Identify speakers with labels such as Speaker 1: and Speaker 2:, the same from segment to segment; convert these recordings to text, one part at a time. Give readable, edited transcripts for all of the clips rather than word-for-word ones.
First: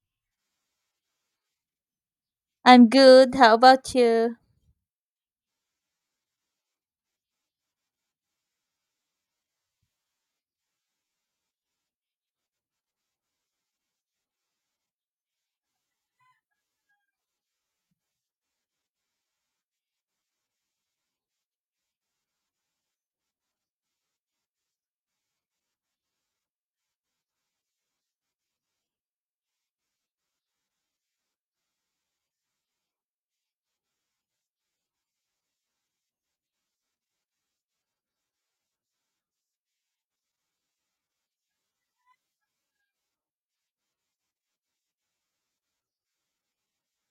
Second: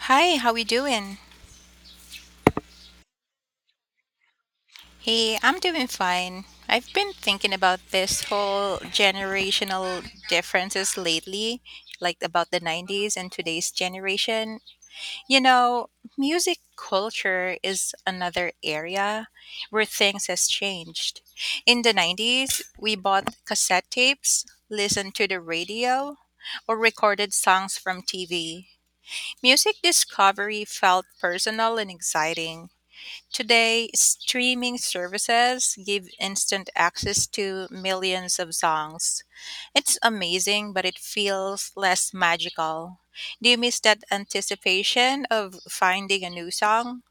Speaker 1: Hi, how we doing?
Speaker 2: I'm good. How about you?
Speaker 1: Hey, I'm doing fine. I've been thinking about this whole generational differences lately, like about the 90s and today's generation. You know, music culture is another area where things has changed. In the 90s, we bought cassette tapes, listened to the radio, or recorded songs from TV. Music discovery felt personal and exciting. Today, streaming services give instant access to millions of songs. It's amazing, but it feels less magical. Do you miss that anticipation of finding a new song?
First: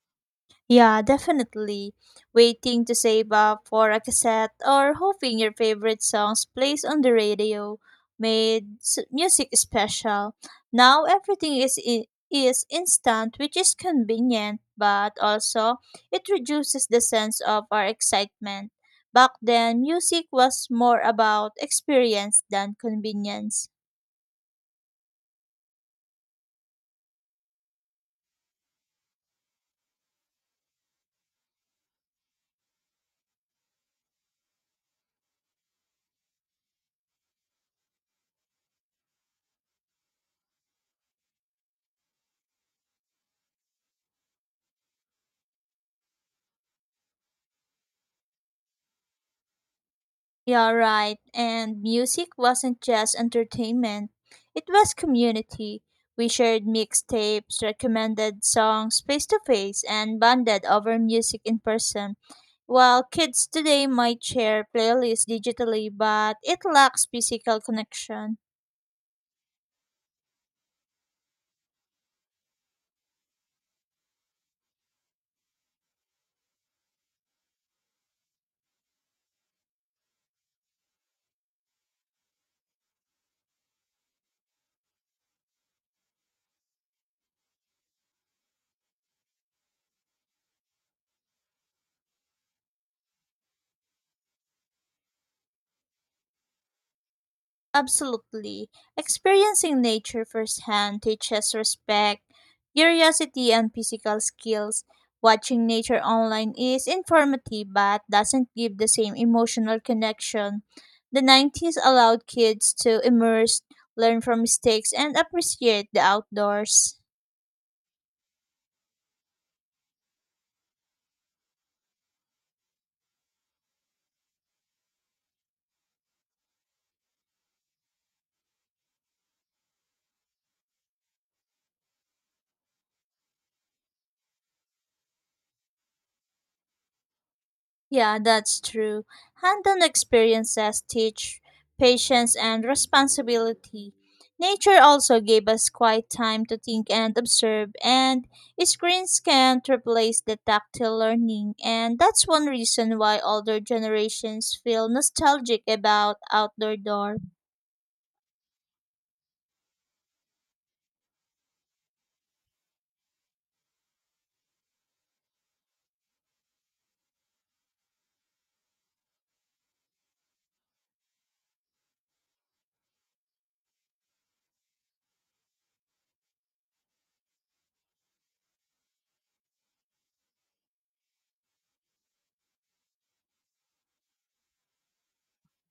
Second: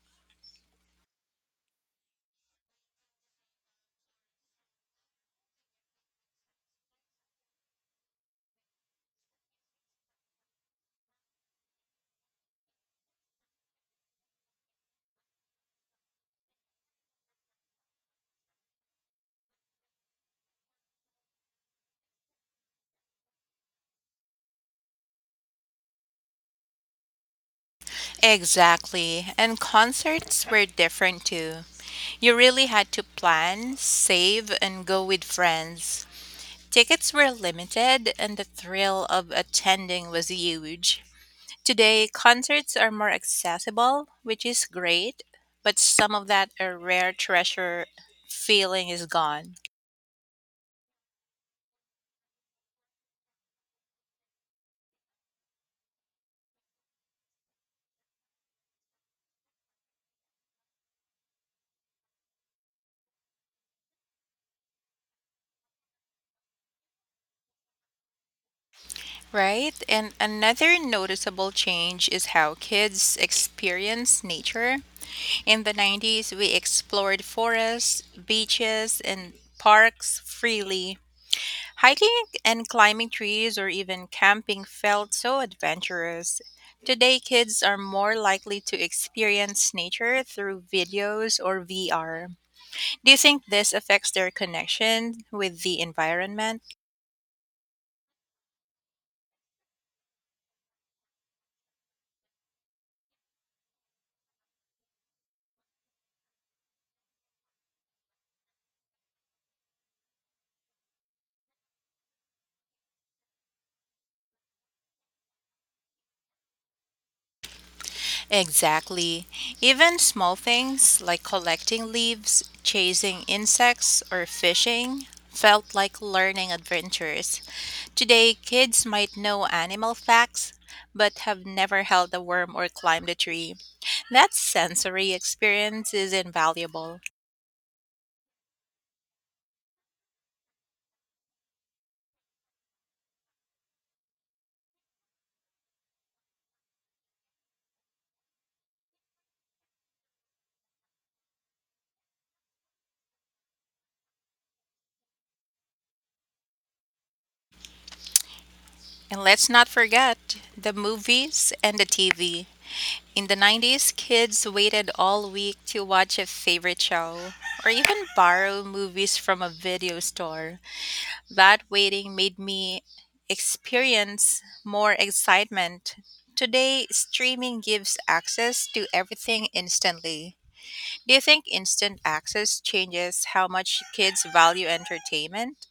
Speaker 2: Yeah, definitely. Waiting to save up for a cassette or hoping your favorite songs plays on the radio made music special. Now everything is is instant, which is convenient, but also it reduces the sense of our excitement. Back then, music was more about experience than convenience.
Speaker 1: Exactly. And concerts were different too. You really had to plan, save, and go with friends. Tickets were limited, and the thrill of attending was huge. Today, concerts are more accessible, which is great, but some of that a rare treasure feeling is gone.
Speaker 2: You're right, and music wasn't just entertainment, it was community. We shared mixtapes, recommended songs face to face, and bonded over music in person. While kids today might share playlists digitally, but it lacks physical connection.
Speaker 1: Right? And another noticeable change is how kids experience nature. In the 90s, we explored forests, beaches, and parks freely. Hiking and climbing trees or even camping felt so adventurous. Today, kids are more likely to experience nature through videos or VR. Do you think this affects their connection with the environment?
Speaker 2: Absolutely. Experiencing nature firsthand teaches respect, curiosity, and physical skills. Watching nature online is informative but doesn't give the same emotional connection. The 90s allowed kids to immerse, learn from mistakes, and appreciate the outdoors.
Speaker 1: Exactly. Even small things like collecting leaves, chasing insects, or fishing felt like learning adventures. Today, kids might know animal facts, but have never held a worm or climbed a tree. That sensory experience is invaluable.
Speaker 2: Yeah, that's true. Hand on experiences teach patience and responsibility. Nature also gave us quiet time to think and observe, and screens can't replace the tactile learning. And that's one reason why older generations feel nostalgic about outdoor door.
Speaker 1: And let's not forget the movies and the TV. In the 90s, kids waited all week to watch a favorite show or even borrow movies from a video store. That waiting made me experience more excitement. Today, streaming gives access to everything instantly. Do you think instant access changes how much kids value entertainment?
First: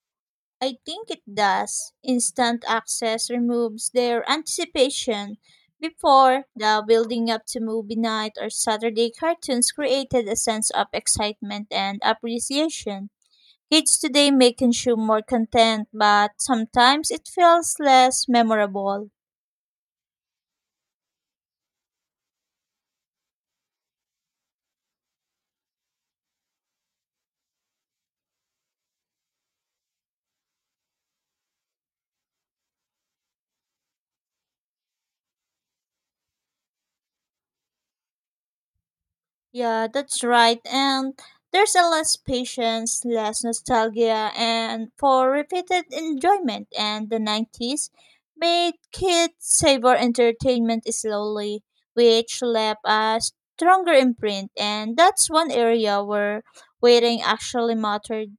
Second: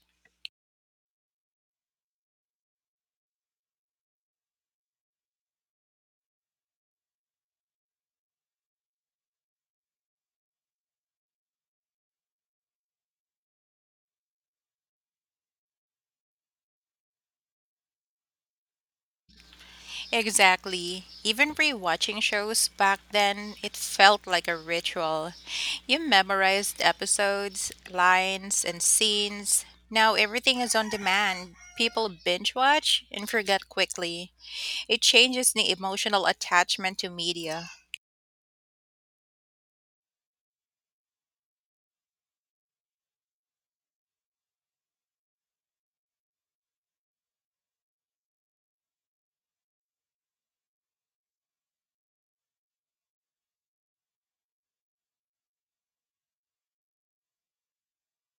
Speaker 2: I think it does. Instant access removes their anticipation. Before, the building up to movie night or Saturday cartoons created a sense of excitement and appreciation. Kids today may consume more content, but sometimes it feels less memorable.
Speaker 1: Exactly. Even rewatching shows back then, it felt like a ritual. You memorized episodes, lines, and scenes. Now everything is on demand. People binge watch and forget quickly. It changes the emotional attachment to media.
Speaker 2: Yeah, that's right. And there's a less patience, less nostalgia, and for repeated enjoyment. And the 90s made kids savor entertainment slowly, which left a stronger imprint. And that's one area where waiting actually mattered.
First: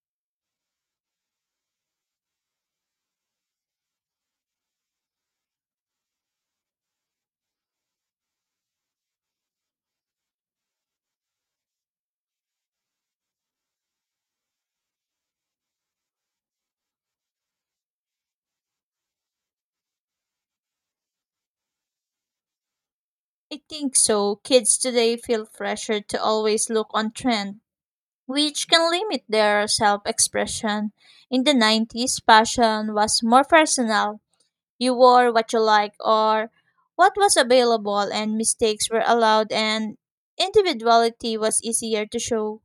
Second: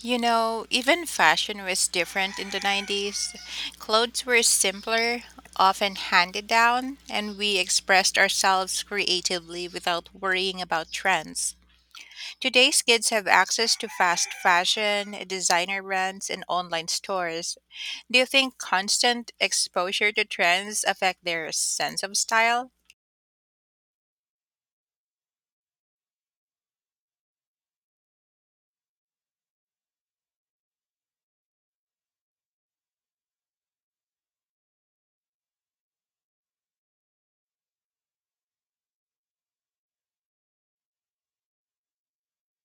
Speaker 1: You know, even fashion was different in the 90s. Clothes were simpler, often handed down, and we expressed ourselves creatively without worrying about trends. Today's kids have access to fast fashion, designer brands, and online stores. Do you think constant exposure to trends affect their sense of style?
Speaker 2: I think so. Kids today feel pressure to always look on trend, which can limit their self expression. In the 90s, passion was more personal. You wore what you liked or what was available, and mistakes were allowed, and individuality was easier to show.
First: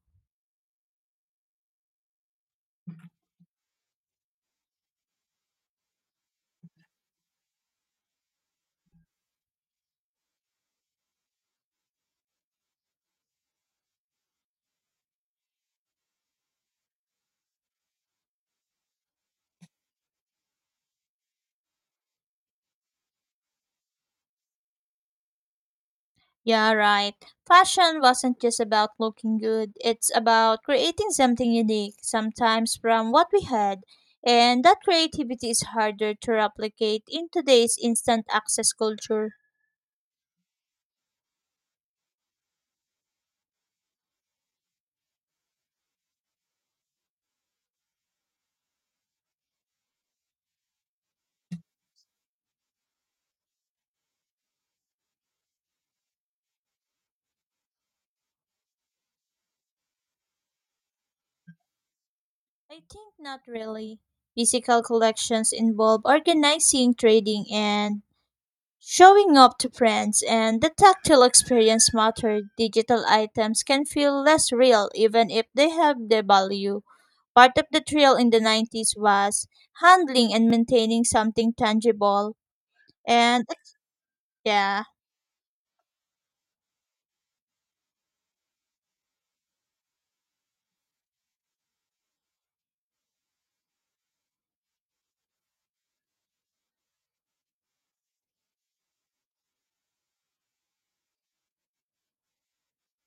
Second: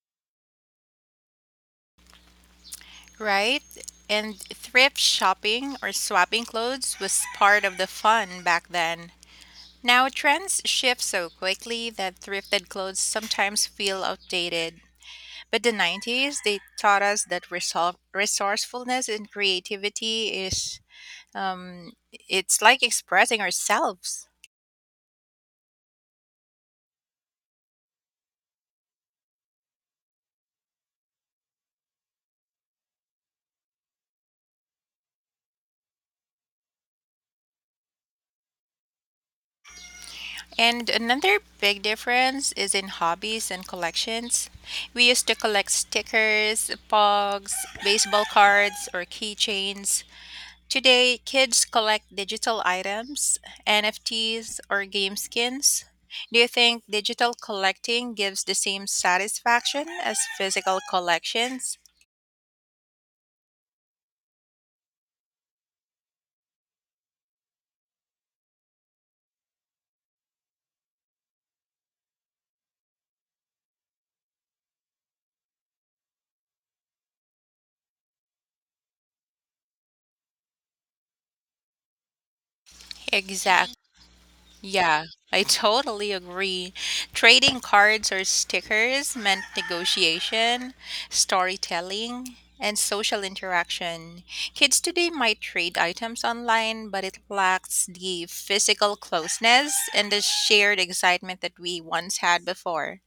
Speaker 1: Right? And thrift shopping or swapping clothes was part of the fun back then. Now trends shift so quickly that thrifted clothes sometimes feel outdated. But the 90s, they taught us that resourcefulness and creativity is Um, it's like expressing ourselves.
Speaker 2: Yeah, right. Fashion wasn't just about looking good, it's about creating something unique, sometimes from what we had. And that creativity is harder to replicate in today's instant access culture.
Speaker 1: And another big difference is in hobbies and collections. We used to collect stickers, pogs, baseball cards, or keychains. Today, kids collect digital items, NFTs, or game skins. Do you think digital collecting gives the same satisfaction as physical collections?
Speaker 2: I think not really. Physical collections involve organizing, trading, and showing up to friends, and the tactile experience matter. Digital items can feel less real even if they have their value. Part of the thrill in the 90s was handling and maintaining something tangible. And
Speaker 1: Exactly.
Speaker 2: yeah,
Speaker 1: Yeah, I totally agree. Trading cards or stickers meant negotiation, storytelling, and social interaction. Kids today might trade items online, but it lacks the physical closeness and the shared excitement that we once had before.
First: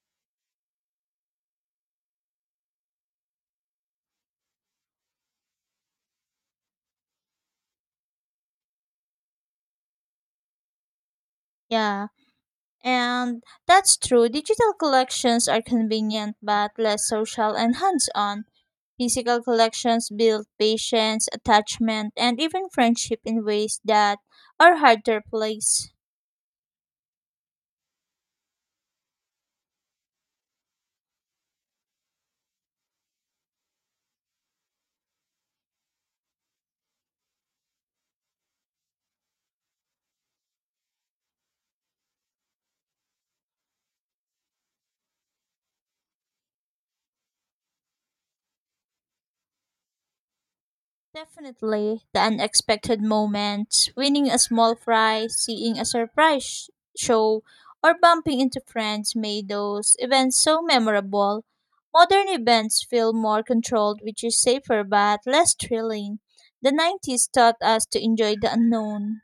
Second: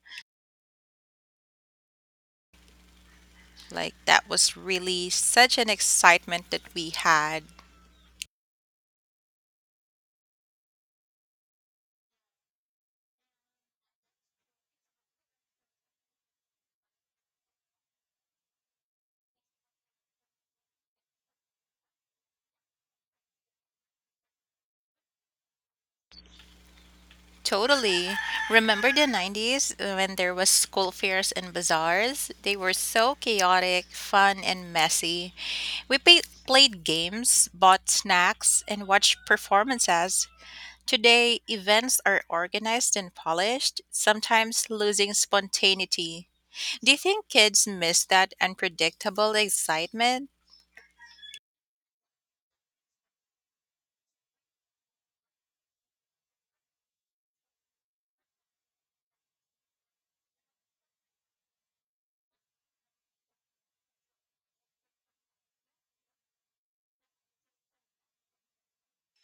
Speaker 1: Like, that was really such an excitement that we had.
Speaker 2: yeah. And that's true. Digital collections are convenient but less social and hands on. Physical collections build patience, attachment, and even friendship in ways that are hard to replace.
Speaker 1: Totally. Remember the 90s when there was school fairs and bazaars? They were so chaotic, fun, and messy. We played games, bought snacks, and watched performances. Today, events are organized and polished, sometimes losing spontaneity. Do you think kids miss that unpredictable excitement?
Speaker 2: Definitely the unexpected moments, winning a small prize, seeing a show, or bumping into friends made those events so memorable. Modern events feel more controlled, which is safer but less thrilling. The 90s taught us to enjoy the unknown.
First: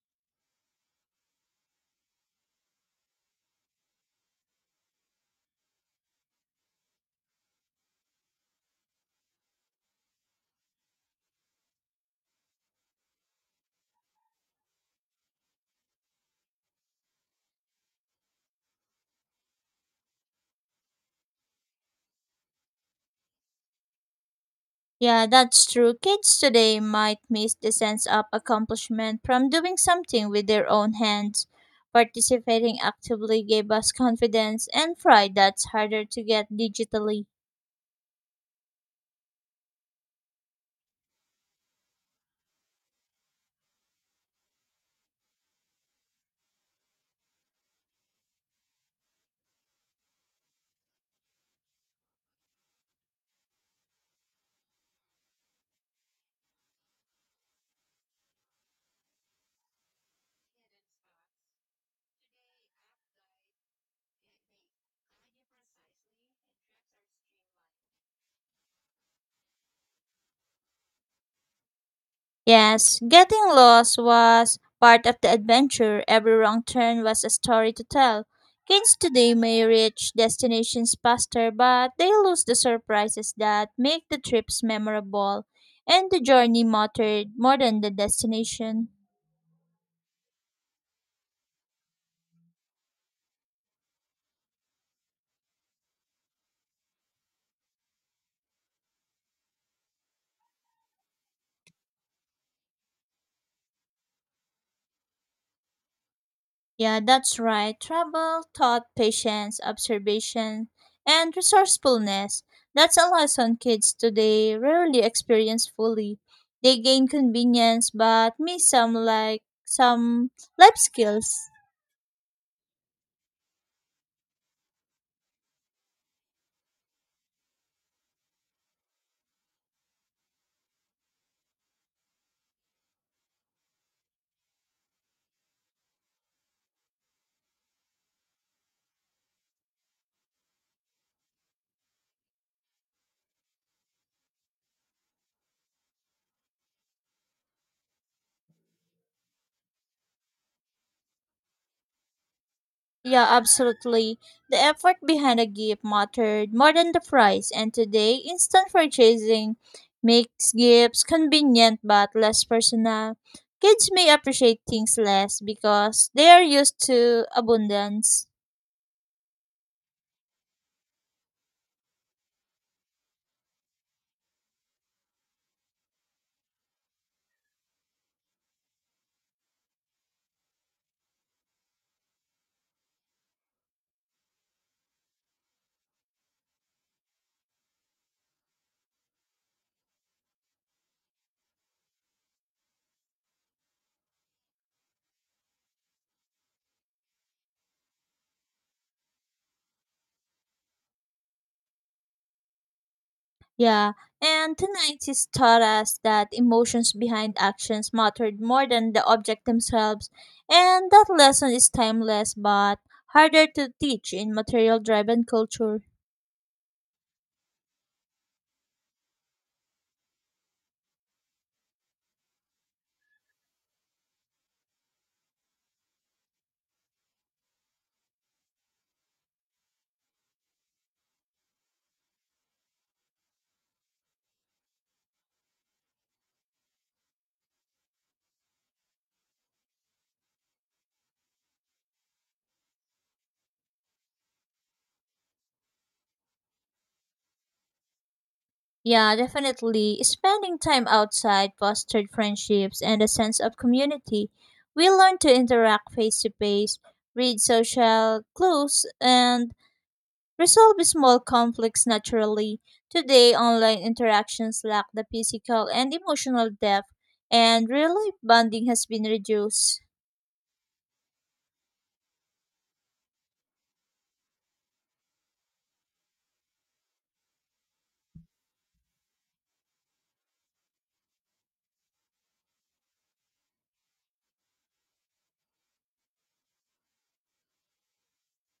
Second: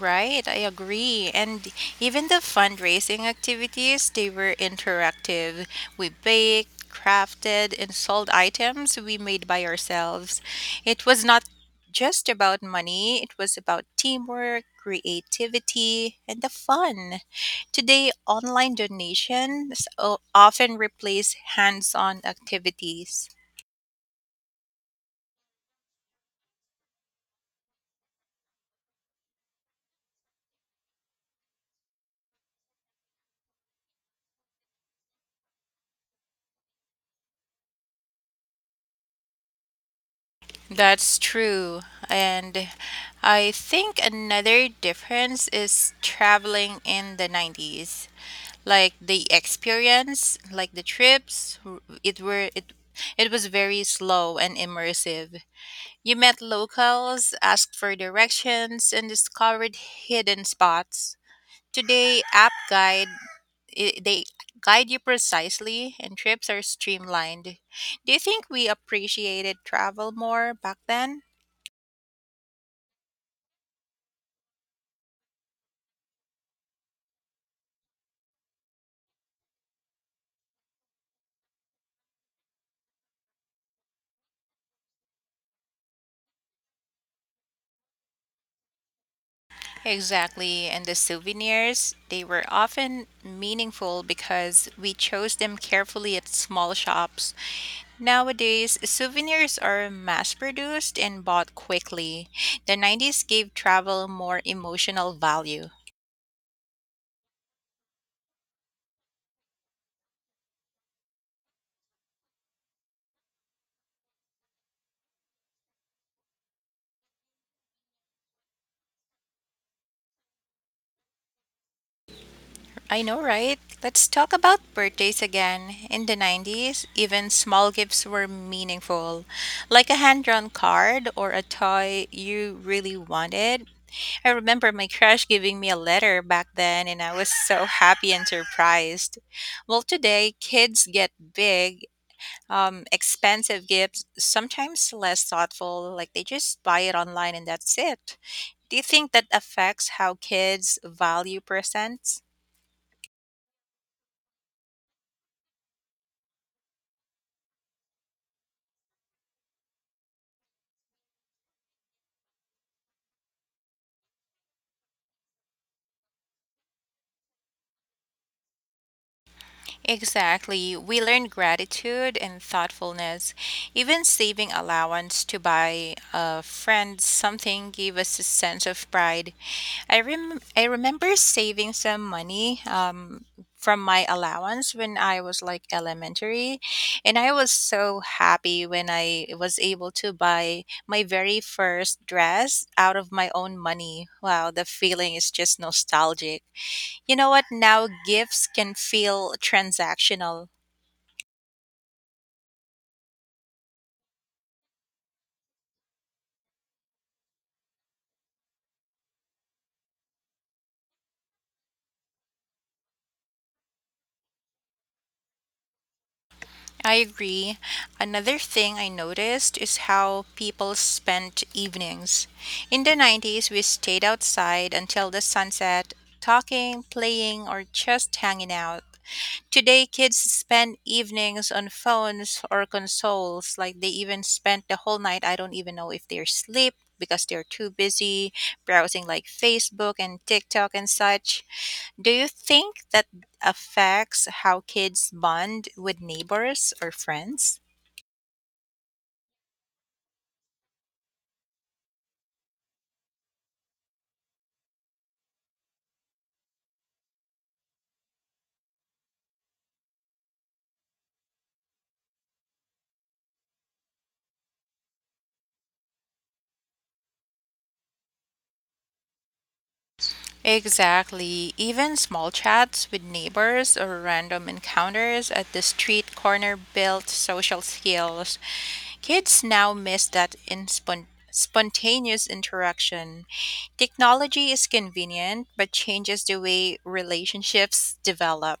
Speaker 1: Right, I agree. And even the fundraising activities, they were interactive. We baked, crafted, and sold items we made by ourselves. It was not just about money, it was about teamwork, creativity, and the fun. Today, online donations often replace hands on activities.
Speaker 2: Yeah, that's true. Kids today might miss the sense of accomplishment from doing something with their own hands. Participating actively gave us confidence and pride that's harder to get digitally.
Speaker 1: That's true. And I think another difference is traveling in the 90s. Like the experience, like the trips, w- it were it it was very slow and immersive. You met locals, asked for directions, and discovered hidden spots. Today, app guide I- they guide you precisely and trips are streamlined. Do you think we appreciated travel more back then?
Speaker 2: Yes, getting lost was part of the adventure. Every wrong turn was a story to tell. Kids today may reach destinations faster, but they lose the surprises that make the trips memorable, and the journey mattered more than the destination.
Speaker 1: Exactly, and the souvenirs, they were often meaningful because we chose them carefully at small shops. Nowadays, souvenirs are mass produced and bought quickly. The 90s gave travel more emotional value.
Speaker 2: Yeah, that's right. Trouble taught patience, observation, and resourcefulness. That's a lesson kids today rarely experience fully. They gain convenience but miss some life skills.
Speaker 1: I know, right? Let's talk about birthdays again. In the 90s, even small gifts were meaningful, like a hand drawn card or a toy you really wanted. I remember my crush giving me a letter back then, and I was so happy and surprised. Well, today, kids get big, expensive gifts, sometimes less thoughtful, like they just buy it online and that's it. Do you think that affects how kids value presents?
Speaker 2: Yeah, absolutely. The effort behind a gift mattered more than the price, and today, instant purchasing makes gifts convenient but less personal. Kids may appreciate things less because they are used to abundance.
Speaker 1: Exactly. We learn gratitude and thoughtfulness. Even saving allowance to buy a friend something gave us a sense of pride. I remember saving some money from my allowance when I was like elementary. And I was so happy when I was able to buy my very first dress out of my own money. Wow, the feeling is just nostalgic. You know what? Now gifts can feel transactional.
Speaker 2: Yeah, and tonight is taught us that emotions behind actions mattered more than the object themselves, and that lesson is timeless but harder to teach in material driven culture.
Speaker 1: I agree. Another thing I noticed is how people spent evenings. In the 90s, we stayed outside until the sunset, talking, playing, or just hanging out. Today, kids spend evenings on phones or consoles. Like they even spent the whole night. I don't even know if they're asleep because they're too busy browsing like Facebook and TikTok and such. Do you think that affects how kids bond with neighbors or friends?
Speaker 2: Yeah, definitely. Spending time outside fostered friendships and a sense of community. We learned to interact face to face, read social clues, and resolve small conflicts naturally. Today, online interactions lack the physical and emotional depth, and real life bonding has been reduced.
Speaker 1: Exactly. Even small chats with neighbors or random encounters at the street corner build social skills. Kids now miss that in spontaneous interaction. Technology is convenient but changes the way relationships develop.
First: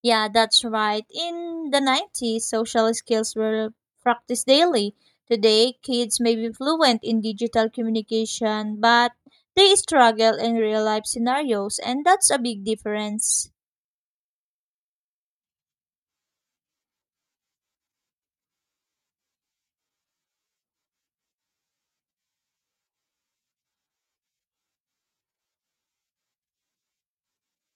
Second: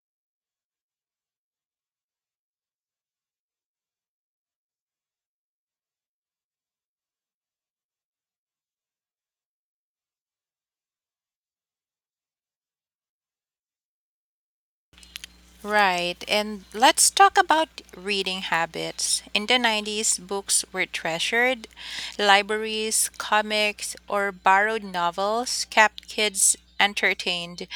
Speaker 2: Yeah, that's right. In the 90s, social skills were practiced daily. Today, kids may be fluent in digital communication, but they struggle in real life scenarios, and that's a big difference.
Speaker 1: Right, and let's talk about reading habits. In the 90s, books were treasured. Libraries, comics, or borrowed novels kept kids entertained.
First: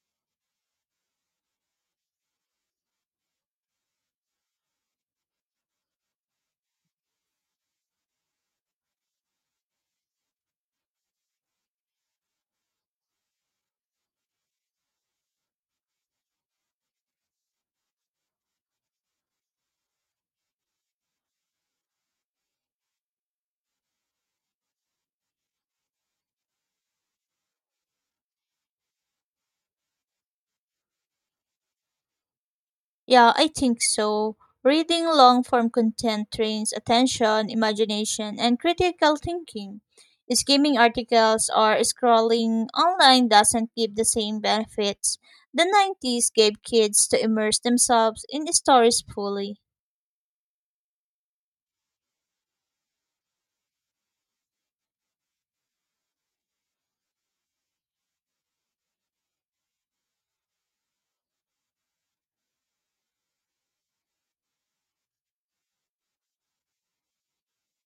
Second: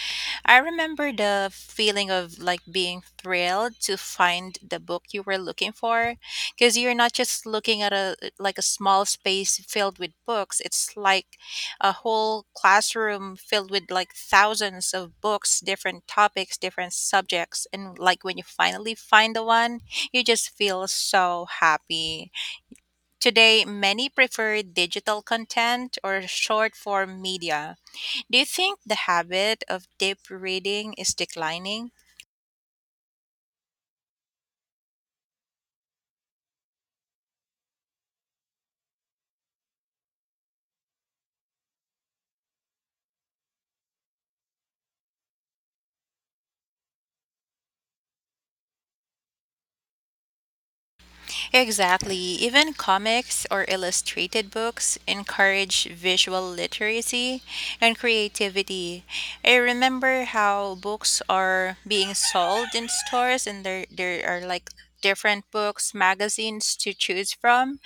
Speaker 1: I remember the feeling of like being thrilled to find the book you were looking for because you're not just looking at a like a small space filled with books. It's like a whole classroom filled with like thousands of books, different topics, different subjects, and like when you finally find the one, you just feel so happy. Today, many prefer digital content or short form media. Do you think the habit of deep reading is declining?
Speaker 2: Yeah, I think so. Reading long form content trains attention, imagination, and critical thinking. Skimming articles or scrolling online doesn't give the same benefits. The 90s gave kids to immerse themselves in stories fully.
Speaker 1: Exactly. Even comics or illustrated books encourage visual literacy and creativity. I remember how books are being sold in stores and there are like different books, magazines to choose from.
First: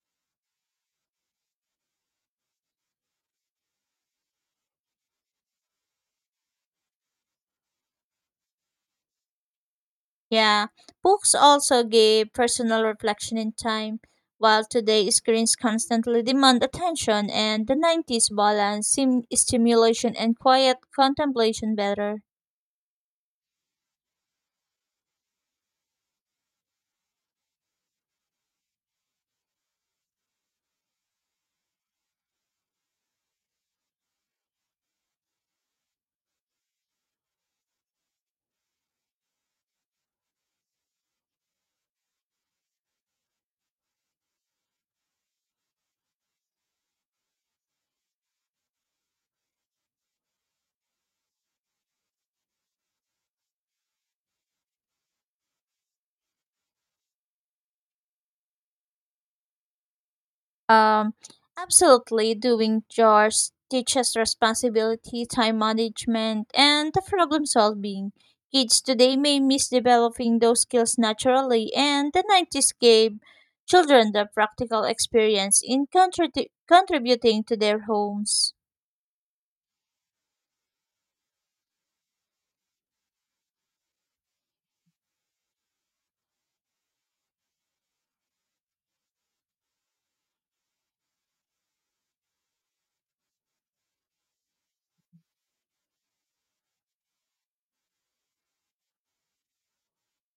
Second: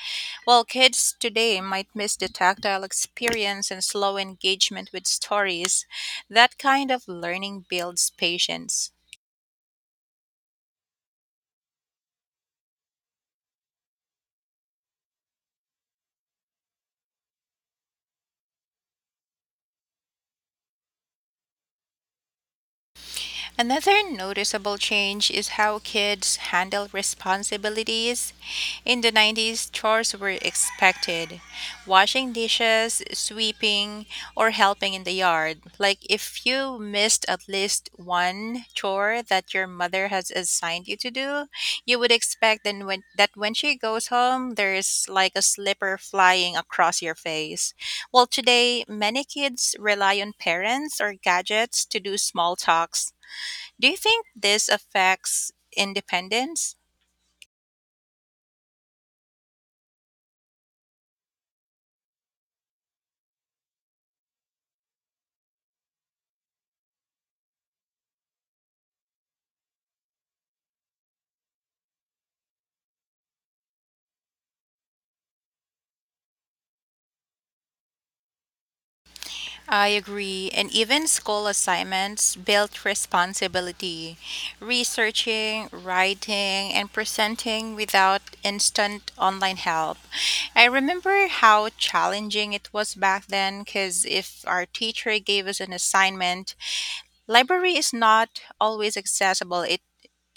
Speaker 1: While kids today might miss the tactile experience and slow engagement with stories, that kind of learning builds patience.
Speaker 2: Yeah, books also gave personal reflection and time, while today screens constantly demand attention, and the 90s balance seemed stimulation and quiet contemplation better.
Speaker 1: Another noticeable change is how kids handle responsibilities. In the 90s, chores were expected, washing dishes, sweeping, or helping in the yard. Like if you missed at least one chore that your mother has assigned you to do, you would expect then when, that when she goes home, there's like a slipper flying across your face. Well, today, many kids rely on parents or gadgets to do small talks. Do you think this affects independence?
Speaker 2: Um, Absolutely, doing chores teaches responsibility, time management, and the problem solving. Kids today may miss developing those skills naturally, and the 90s gave children the practical experience in contributing to their homes.
Speaker 1: I agree. And even school assignments built responsibility, researching, writing, and presenting without instant online help. I remember how challenging it was back then because if our teacher gave us an assignment, library is not always accessible.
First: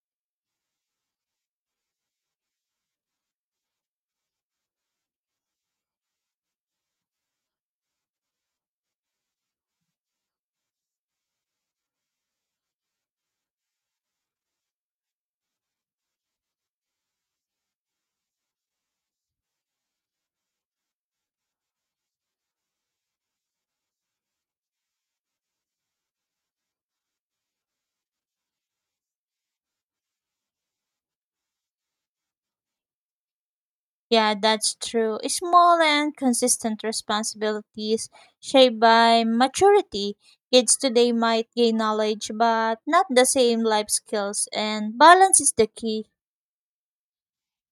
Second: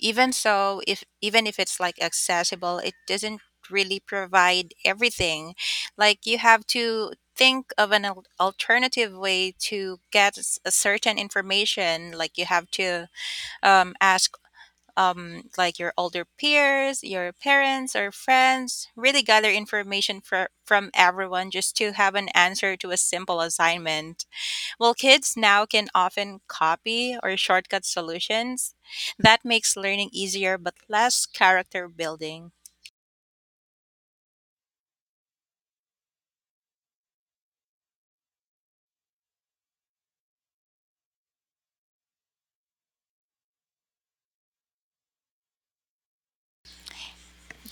Speaker 1: Even so, if even if it's like accessible, it doesn't really provide everything. Like you have to think of an alternative way to get a certain information. Like you have to ask like your older peers, your parents or friends, really gather information from everyone just to have an answer to a simple assignment. Well, kids now can often copy or shortcut solutions. That makes learning easier but less character building.
Speaker 2: Yeah, that's true. Small and consistent responsibilities shaped by maturity. Kids today might gain knowledge, but not the same life skills, and balance is the key.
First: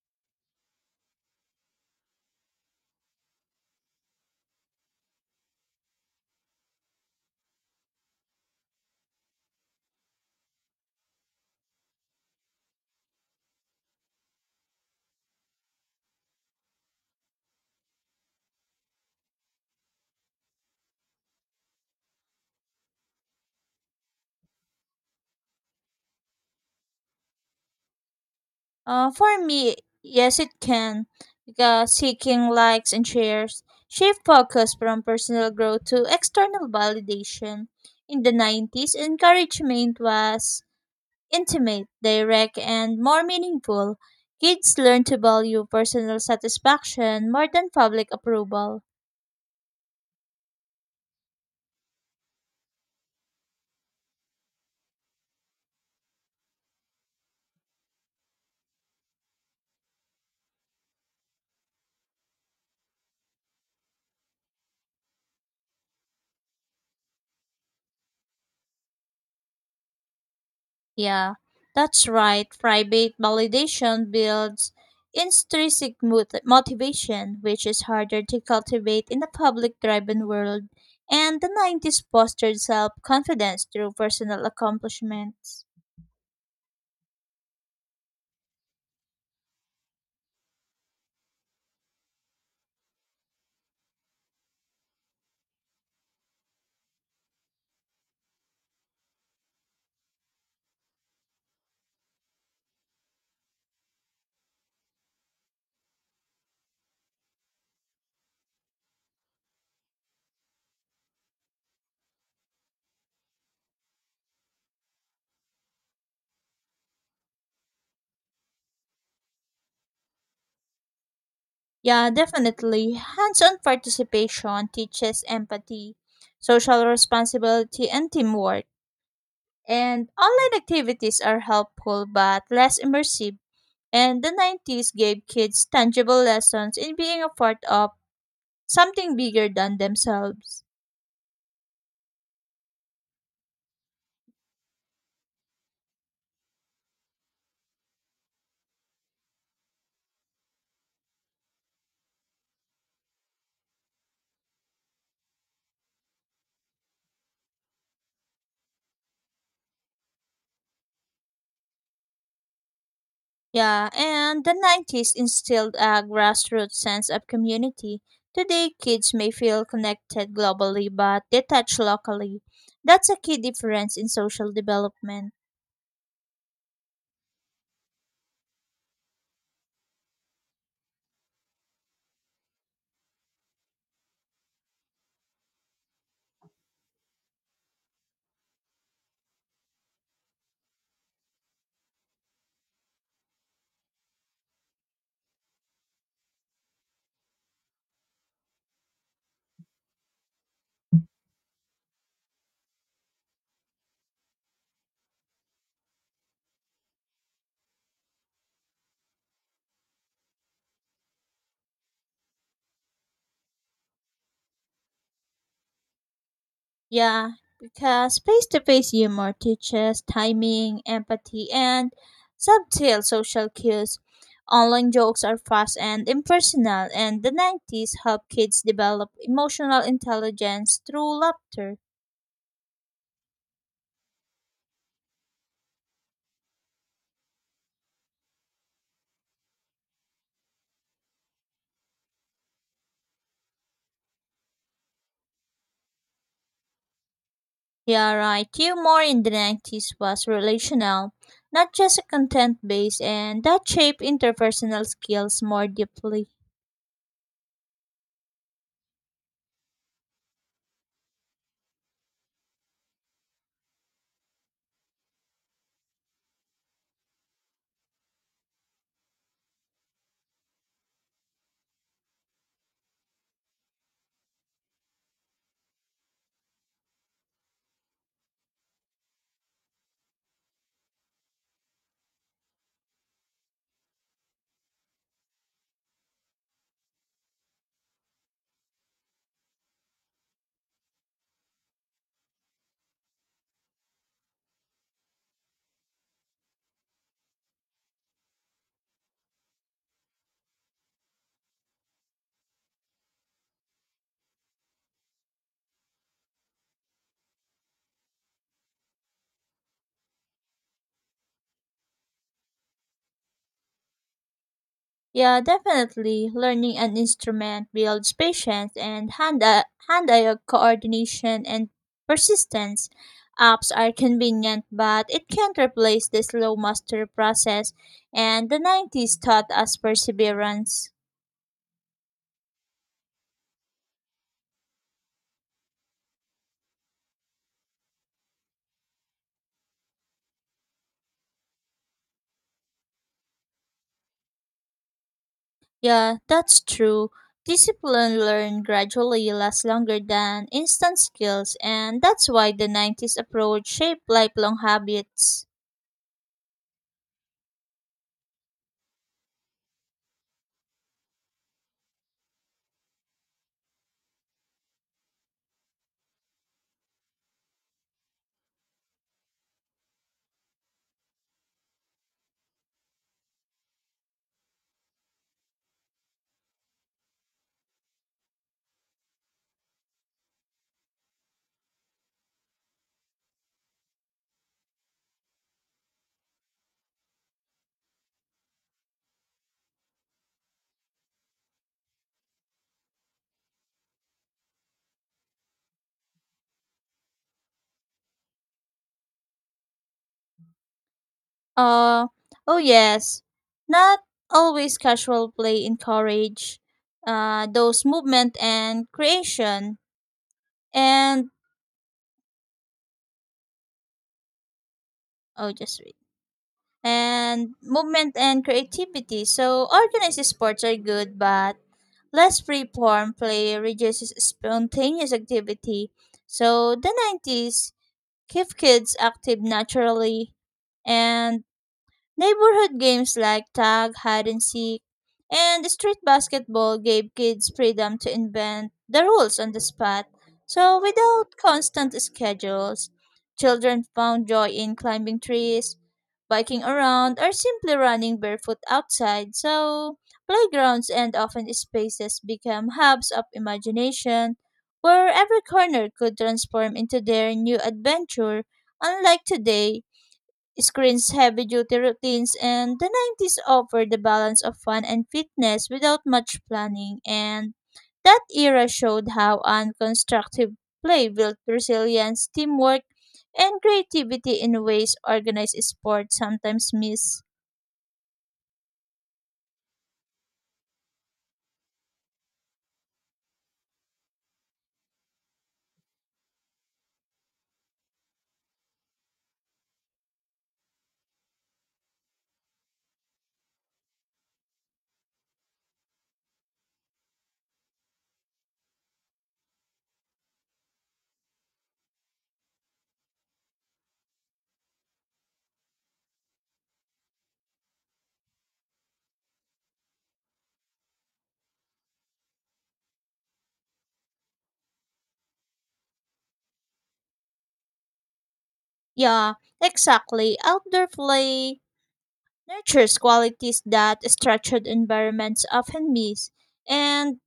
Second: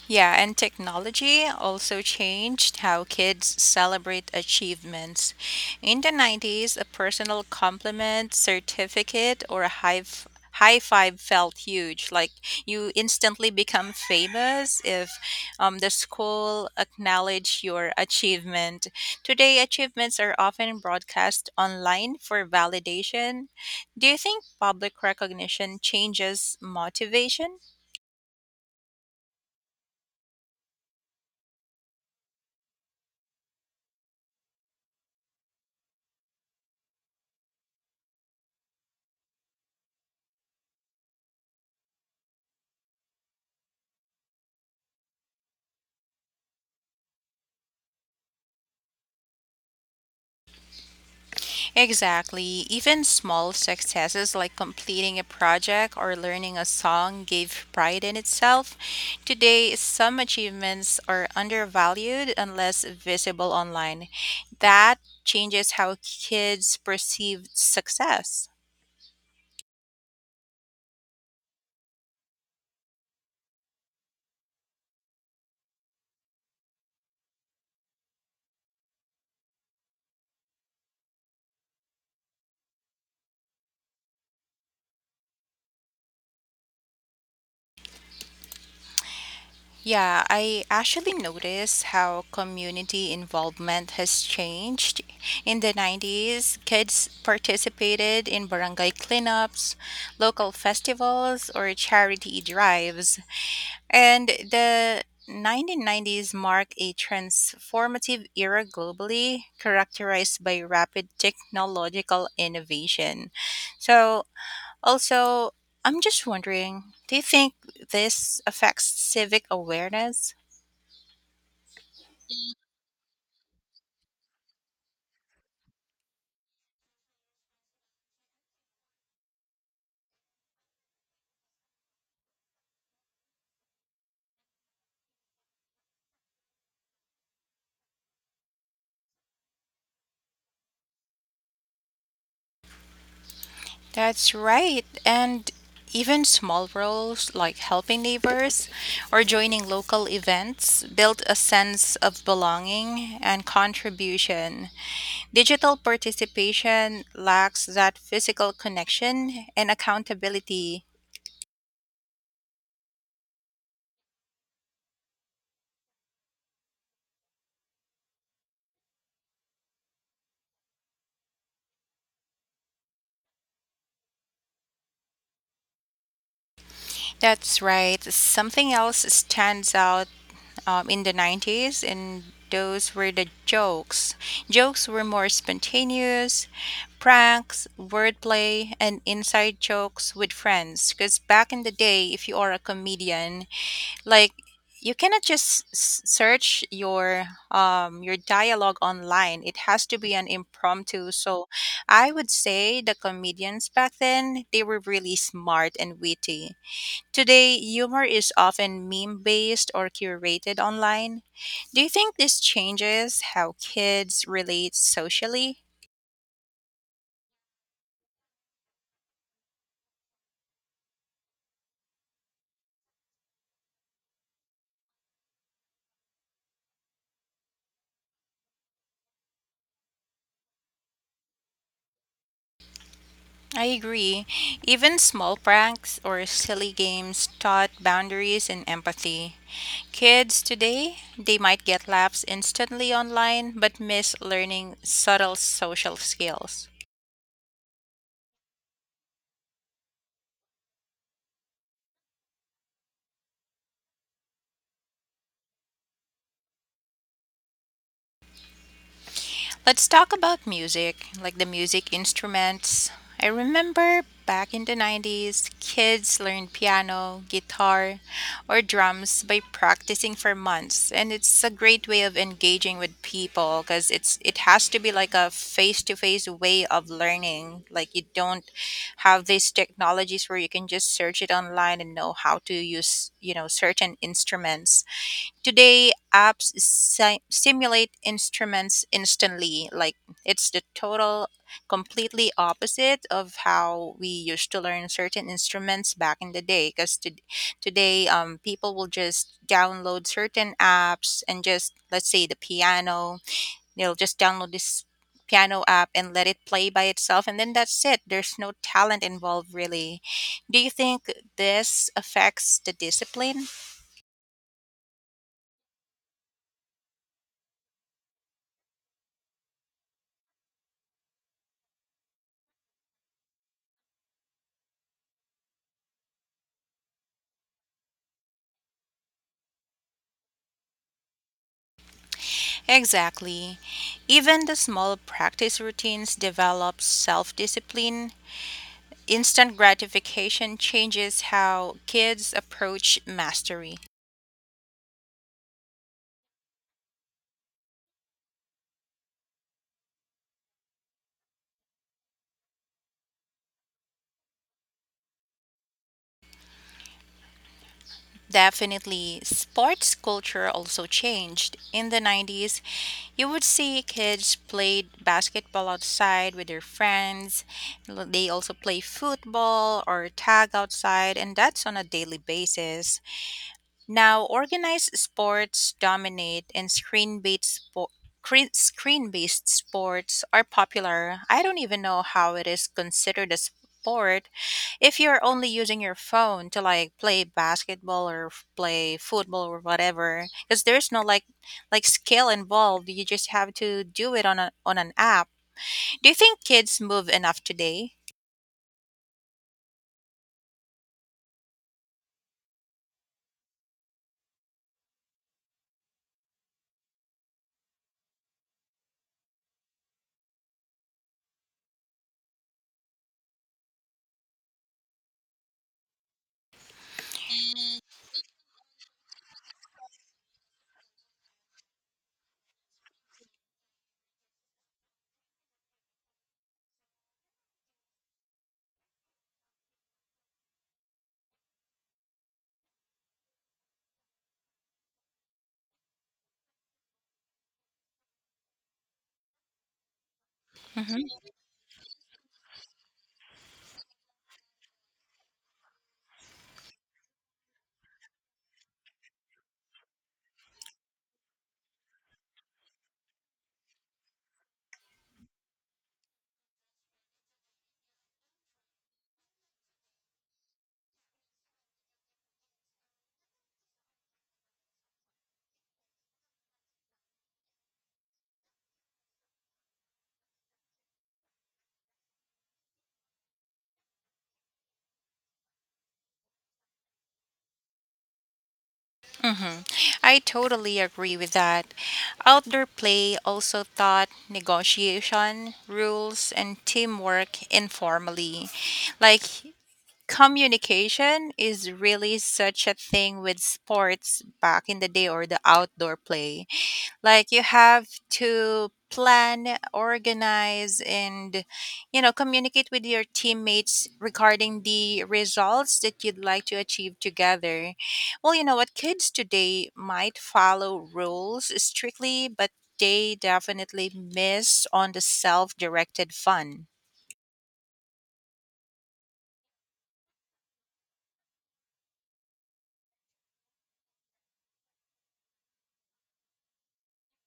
Speaker 1: Yeah, and technology also changed how kids celebrate achievements. In the 90s, a personal compliment, certificate, or a high five felt huge. Like you instantly become famous if the school acknowledged your achievement. Today, achievements are often broadcast online for validation. Do you think public recognition changes motivation?
Speaker 2: For me, yes, it can, because seeking likes and shares shift focus from personal growth to external validation. In the 90s, encouragement was intimate, direct, and more meaningful. Kids learn to value personal satisfaction more than public approval.
Speaker 1: Exactly. Even small successes like completing a project or learning a song gave pride in itself. Today, some achievements are undervalued unless visible online. That changes how kids perceive success.
Speaker 2: Yeah, that's right. Private validation builds intrinsic motivation, which is harder to cultivate in a public driven world. And the 90s fostered self confidence through personal accomplishments.
Speaker 1: Yeah, I actually noticed how community involvement has changed. In the 90s, kids participated in barangay cleanups, local festivals, or charity drives. And the 1990s mark a transformative era globally characterized by rapid technological innovation. So, also, I'm just wondering, do you think this affects civic awareness?
Speaker 2: Yeah, definitely. Hands on participation teaches empathy, social responsibility, and teamwork. And online activities are helpful but less immersive. And the 90s gave kids tangible lessons in being a part of something bigger than themselves.
Speaker 1: That's right. And even small roles like helping neighbors or joining local events build a sense of belonging and contribution. Digital participation lacks that physical connection and accountability.
Speaker 2: Yeah, and the 90s instilled a grassroots sense of community. Today, kids may feel connected globally but detached locally. That's a key difference in social development.
Speaker 1: That's right. Something else stands out in the 90s, and those were the jokes. Jokes were more spontaneous, pranks, wordplay, and inside jokes with friends. Because back in the day, if you are a comedian, like you cannot just search your dialogue online. It has to be an impromptu. So I would say the comedians back then, they were really smart and witty. Today, humor is often meme based or curated online. Do you think this changes how kids relate socially?
Speaker 2: Yeah, because face to face humor teaches timing, empathy, and subtle social cues. Online jokes are fast and impersonal, and the 90s help kids develop emotional intelligence through laughter.
Speaker 1: I agree. Even small pranks or silly games taught boundaries and empathy. Kids today, they might get laughs instantly online but miss learning subtle social skills.
Speaker 2: Yeah, right. Humor in the 90s was relational, not just a content based, and that shaped interpersonal skills more deeply.
Speaker 1: Let's talk about music, like the music instruments. I remember back in the 90s, kids learned piano, guitar, or drums by practicing for months, and it's a great way of engaging with people because it has to be like a face-to-face way of learning. Like you don't have these technologies where you can just search it online and know how to use, you know, certain instruments. Today, simulate instruments instantly. Like it's the total, completely opposite of how we used to learn certain instruments back in the day. People will just download certain apps and just, let's say, the piano, they'll just download this piano app and let it play by itself, and then that's it. There's no talent involved, really. Do you think this affects the discipline?
Speaker 2: Yeah, definitely. Learning an instrument builds patience and hand-eye coordination and persistence. Apps are convenient, but it can't replace the slow master process. And the 90s taught us perseverance.
Speaker 1: Exactly. Even the small practice routines develop self discipline. Instant gratification changes how kids approach mastery.
Speaker 2: Yeah, that's true. Discipline learned gradually lasts longer than instant skills, and that's why the 90s approach shaped lifelong habits.
Speaker 1: Definitely, sports culture also changed. In the 90s, you would see kids played basketball outside with their friends. They also play football or tag outside, and that's on a daily basis. Now, organized sports dominate, and screen-based sports are popular. I don't even know how it is considered a sport if you're only using your phone to like play basketball or play football or whatever. Because there's no like skill involved. You just have to do it on a on an app. Do you think kids move enough today?
Speaker 2: Uh, oh yes. Not always casual play encourage those movement and creation and oh just read and movement and creativity. So organized sports are good, but less free-form play reduces spontaneous activity. So the 90s keep kids active naturally, and neighborhood games like tag, hide and seek, and street basketball gave kids freedom to invent the rules on the spot. So,
Speaker 1: Mm-hmm.
Speaker 2: without constant schedules, children found joy in climbing trees, biking around, or simply running barefoot outside. So, playgrounds and often spaces became hubs of imagination where every corner could transform into their new adventure, unlike today screens, heavy duty routines, and the 90s offered the balance of fun and fitness without much planning. And that era showed how unconstructive play built resilience, teamwork, and creativity in ways organized sports sometimes miss.
Speaker 1: hmm I totally agree with that. Outdoor play also taught negotiation, rules, and teamwork informally. Like, communication is really such a thing with sports back in the day or the outdoor play. Like you have to plan, organize, and communicate with your teammates regarding the results that you'd like to achieve together. Kids today might follow rules strictly, but they definitely miss on the self-directed fun.
Speaker 2: Yeah, exactly. Outdoor play nurtures qualities that structured environments often miss. And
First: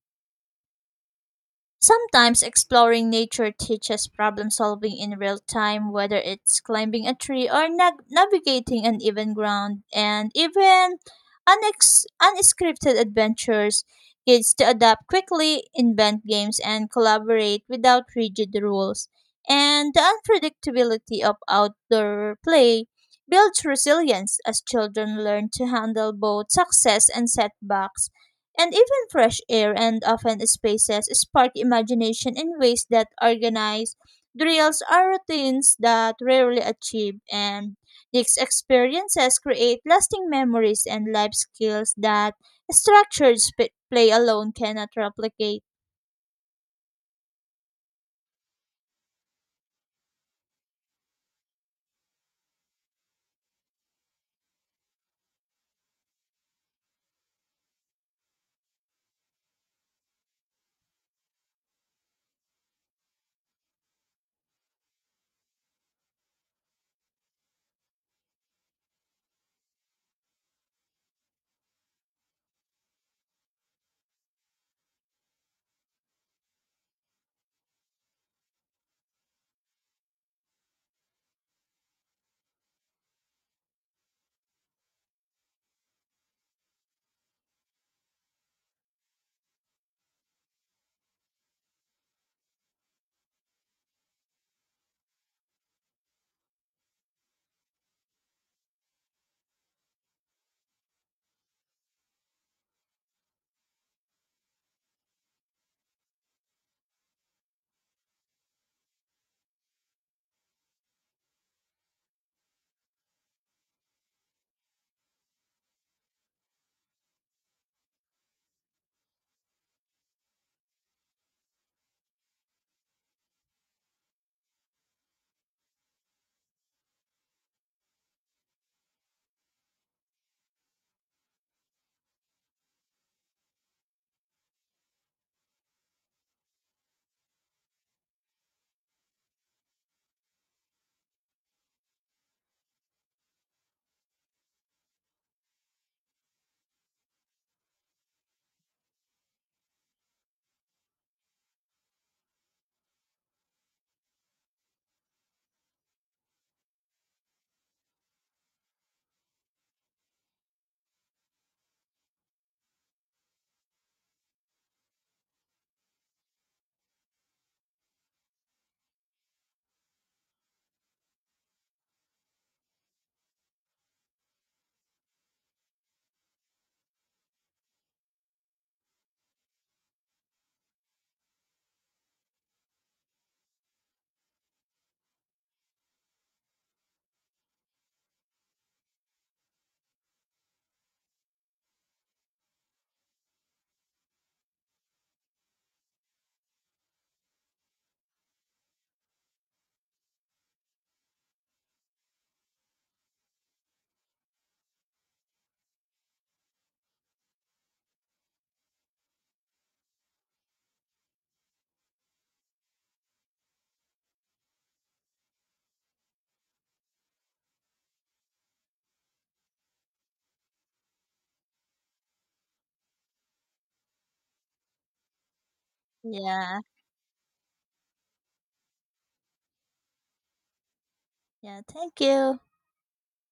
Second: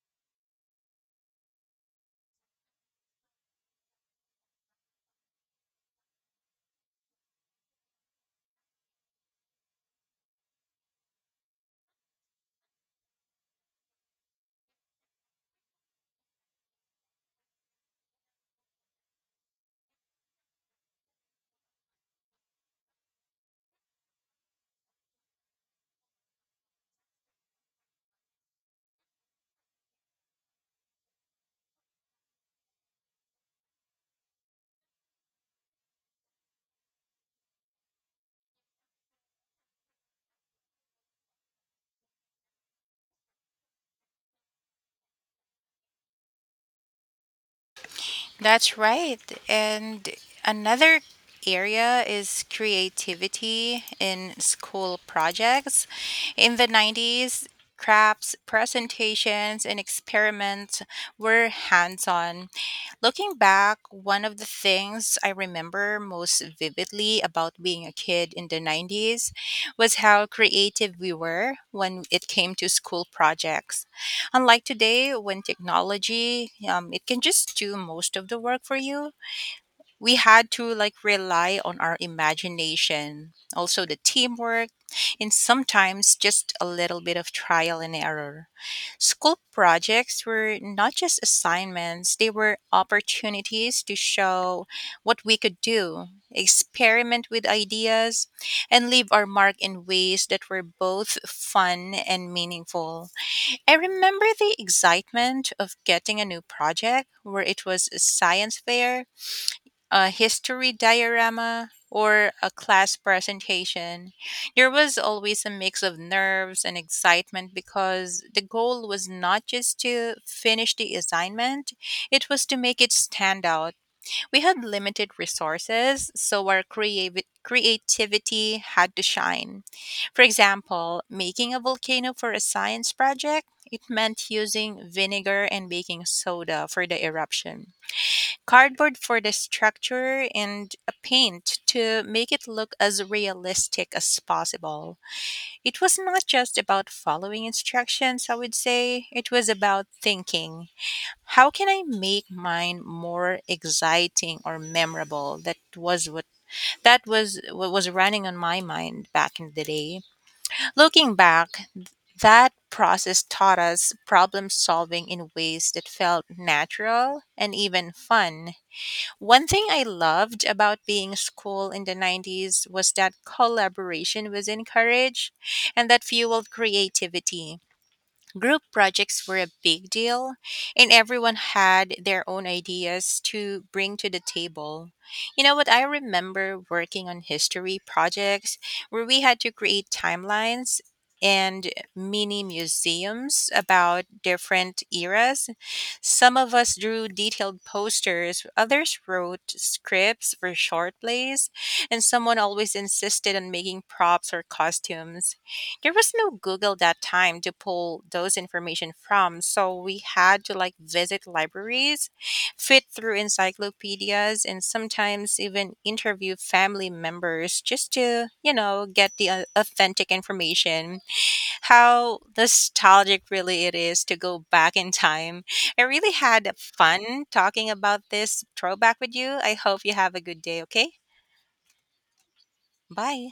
Speaker 2: sometimes exploring nature teaches problem solving in real time, whether it's climbing a tree or navigating uneven ground, and even unscripted adventures. Kids to adapt quickly, invent games, and collaborate without rigid rules. And the unpredictability of outdoor play builds resilience as children learn to handle both success and setbacks. And even fresh air and often spaces spark imagination in ways that organized drills are routines that rarely achieve, and these experiences create lasting memories and life skills that play alone cannot replicate.
Speaker 1: That's right. And another area is creativity in school projects. In the 90s, crafts, presentations, and experiments were hands on. Looking back, one of the things I remember most vividly about being a kid in the 90s was how creative we were when it came to school projects. Unlike today, when technology, it can just do most of the work for you, we had to like rely on our imagination, also the teamwork, and sometimes just a little bit of trial and error. School projects were not just assignments, they were opportunities to show what we could do, experiment with ideas, and leave our mark in ways that were both fun and meaningful. I remember the excitement of getting a new project. Where it was a science fair, a history diorama, or a class presentation, there was always a mix of nerves and excitement because the goal was not just to finish the assignment, it was to make it stand out. We had limited resources, so our creativity had to shine. For example, making a volcano for a science project, it meant using vinegar and baking soda for the eruption, cardboard for the structure, and a paint to make it look as realistic as possible. It was not just about following instructions, I would say. It was about thinking, how can I make mine more exciting or memorable? That was what was running on my mind back in the day. Looking back, that process taught us problem solving in ways that felt natural and even fun. One thing I loved about being school in the 90s was that collaboration was encouraged and that fueled creativity. Group projects were a big deal, and everyone had their own ideas to bring to the table. You know what? I remember working on history projects where we had to create timelines and mini museums about different eras. Some of us drew detailed posters, others wrote scripts for short plays, and someone always insisted on making props or costumes. There was no Google that time to pull those information from, so we had to like visit libraries, fit through encyclopedias, and sometimes even interview family members just to, you know, get the authentic information. How nostalgic really it is to go back in time. I really had
Speaker 2: Yeah.
Speaker 1: fun talking about this throwback with you. I hope you have a good day, okay?
Speaker 2: Yeah, thank you.
Speaker 1: Bye.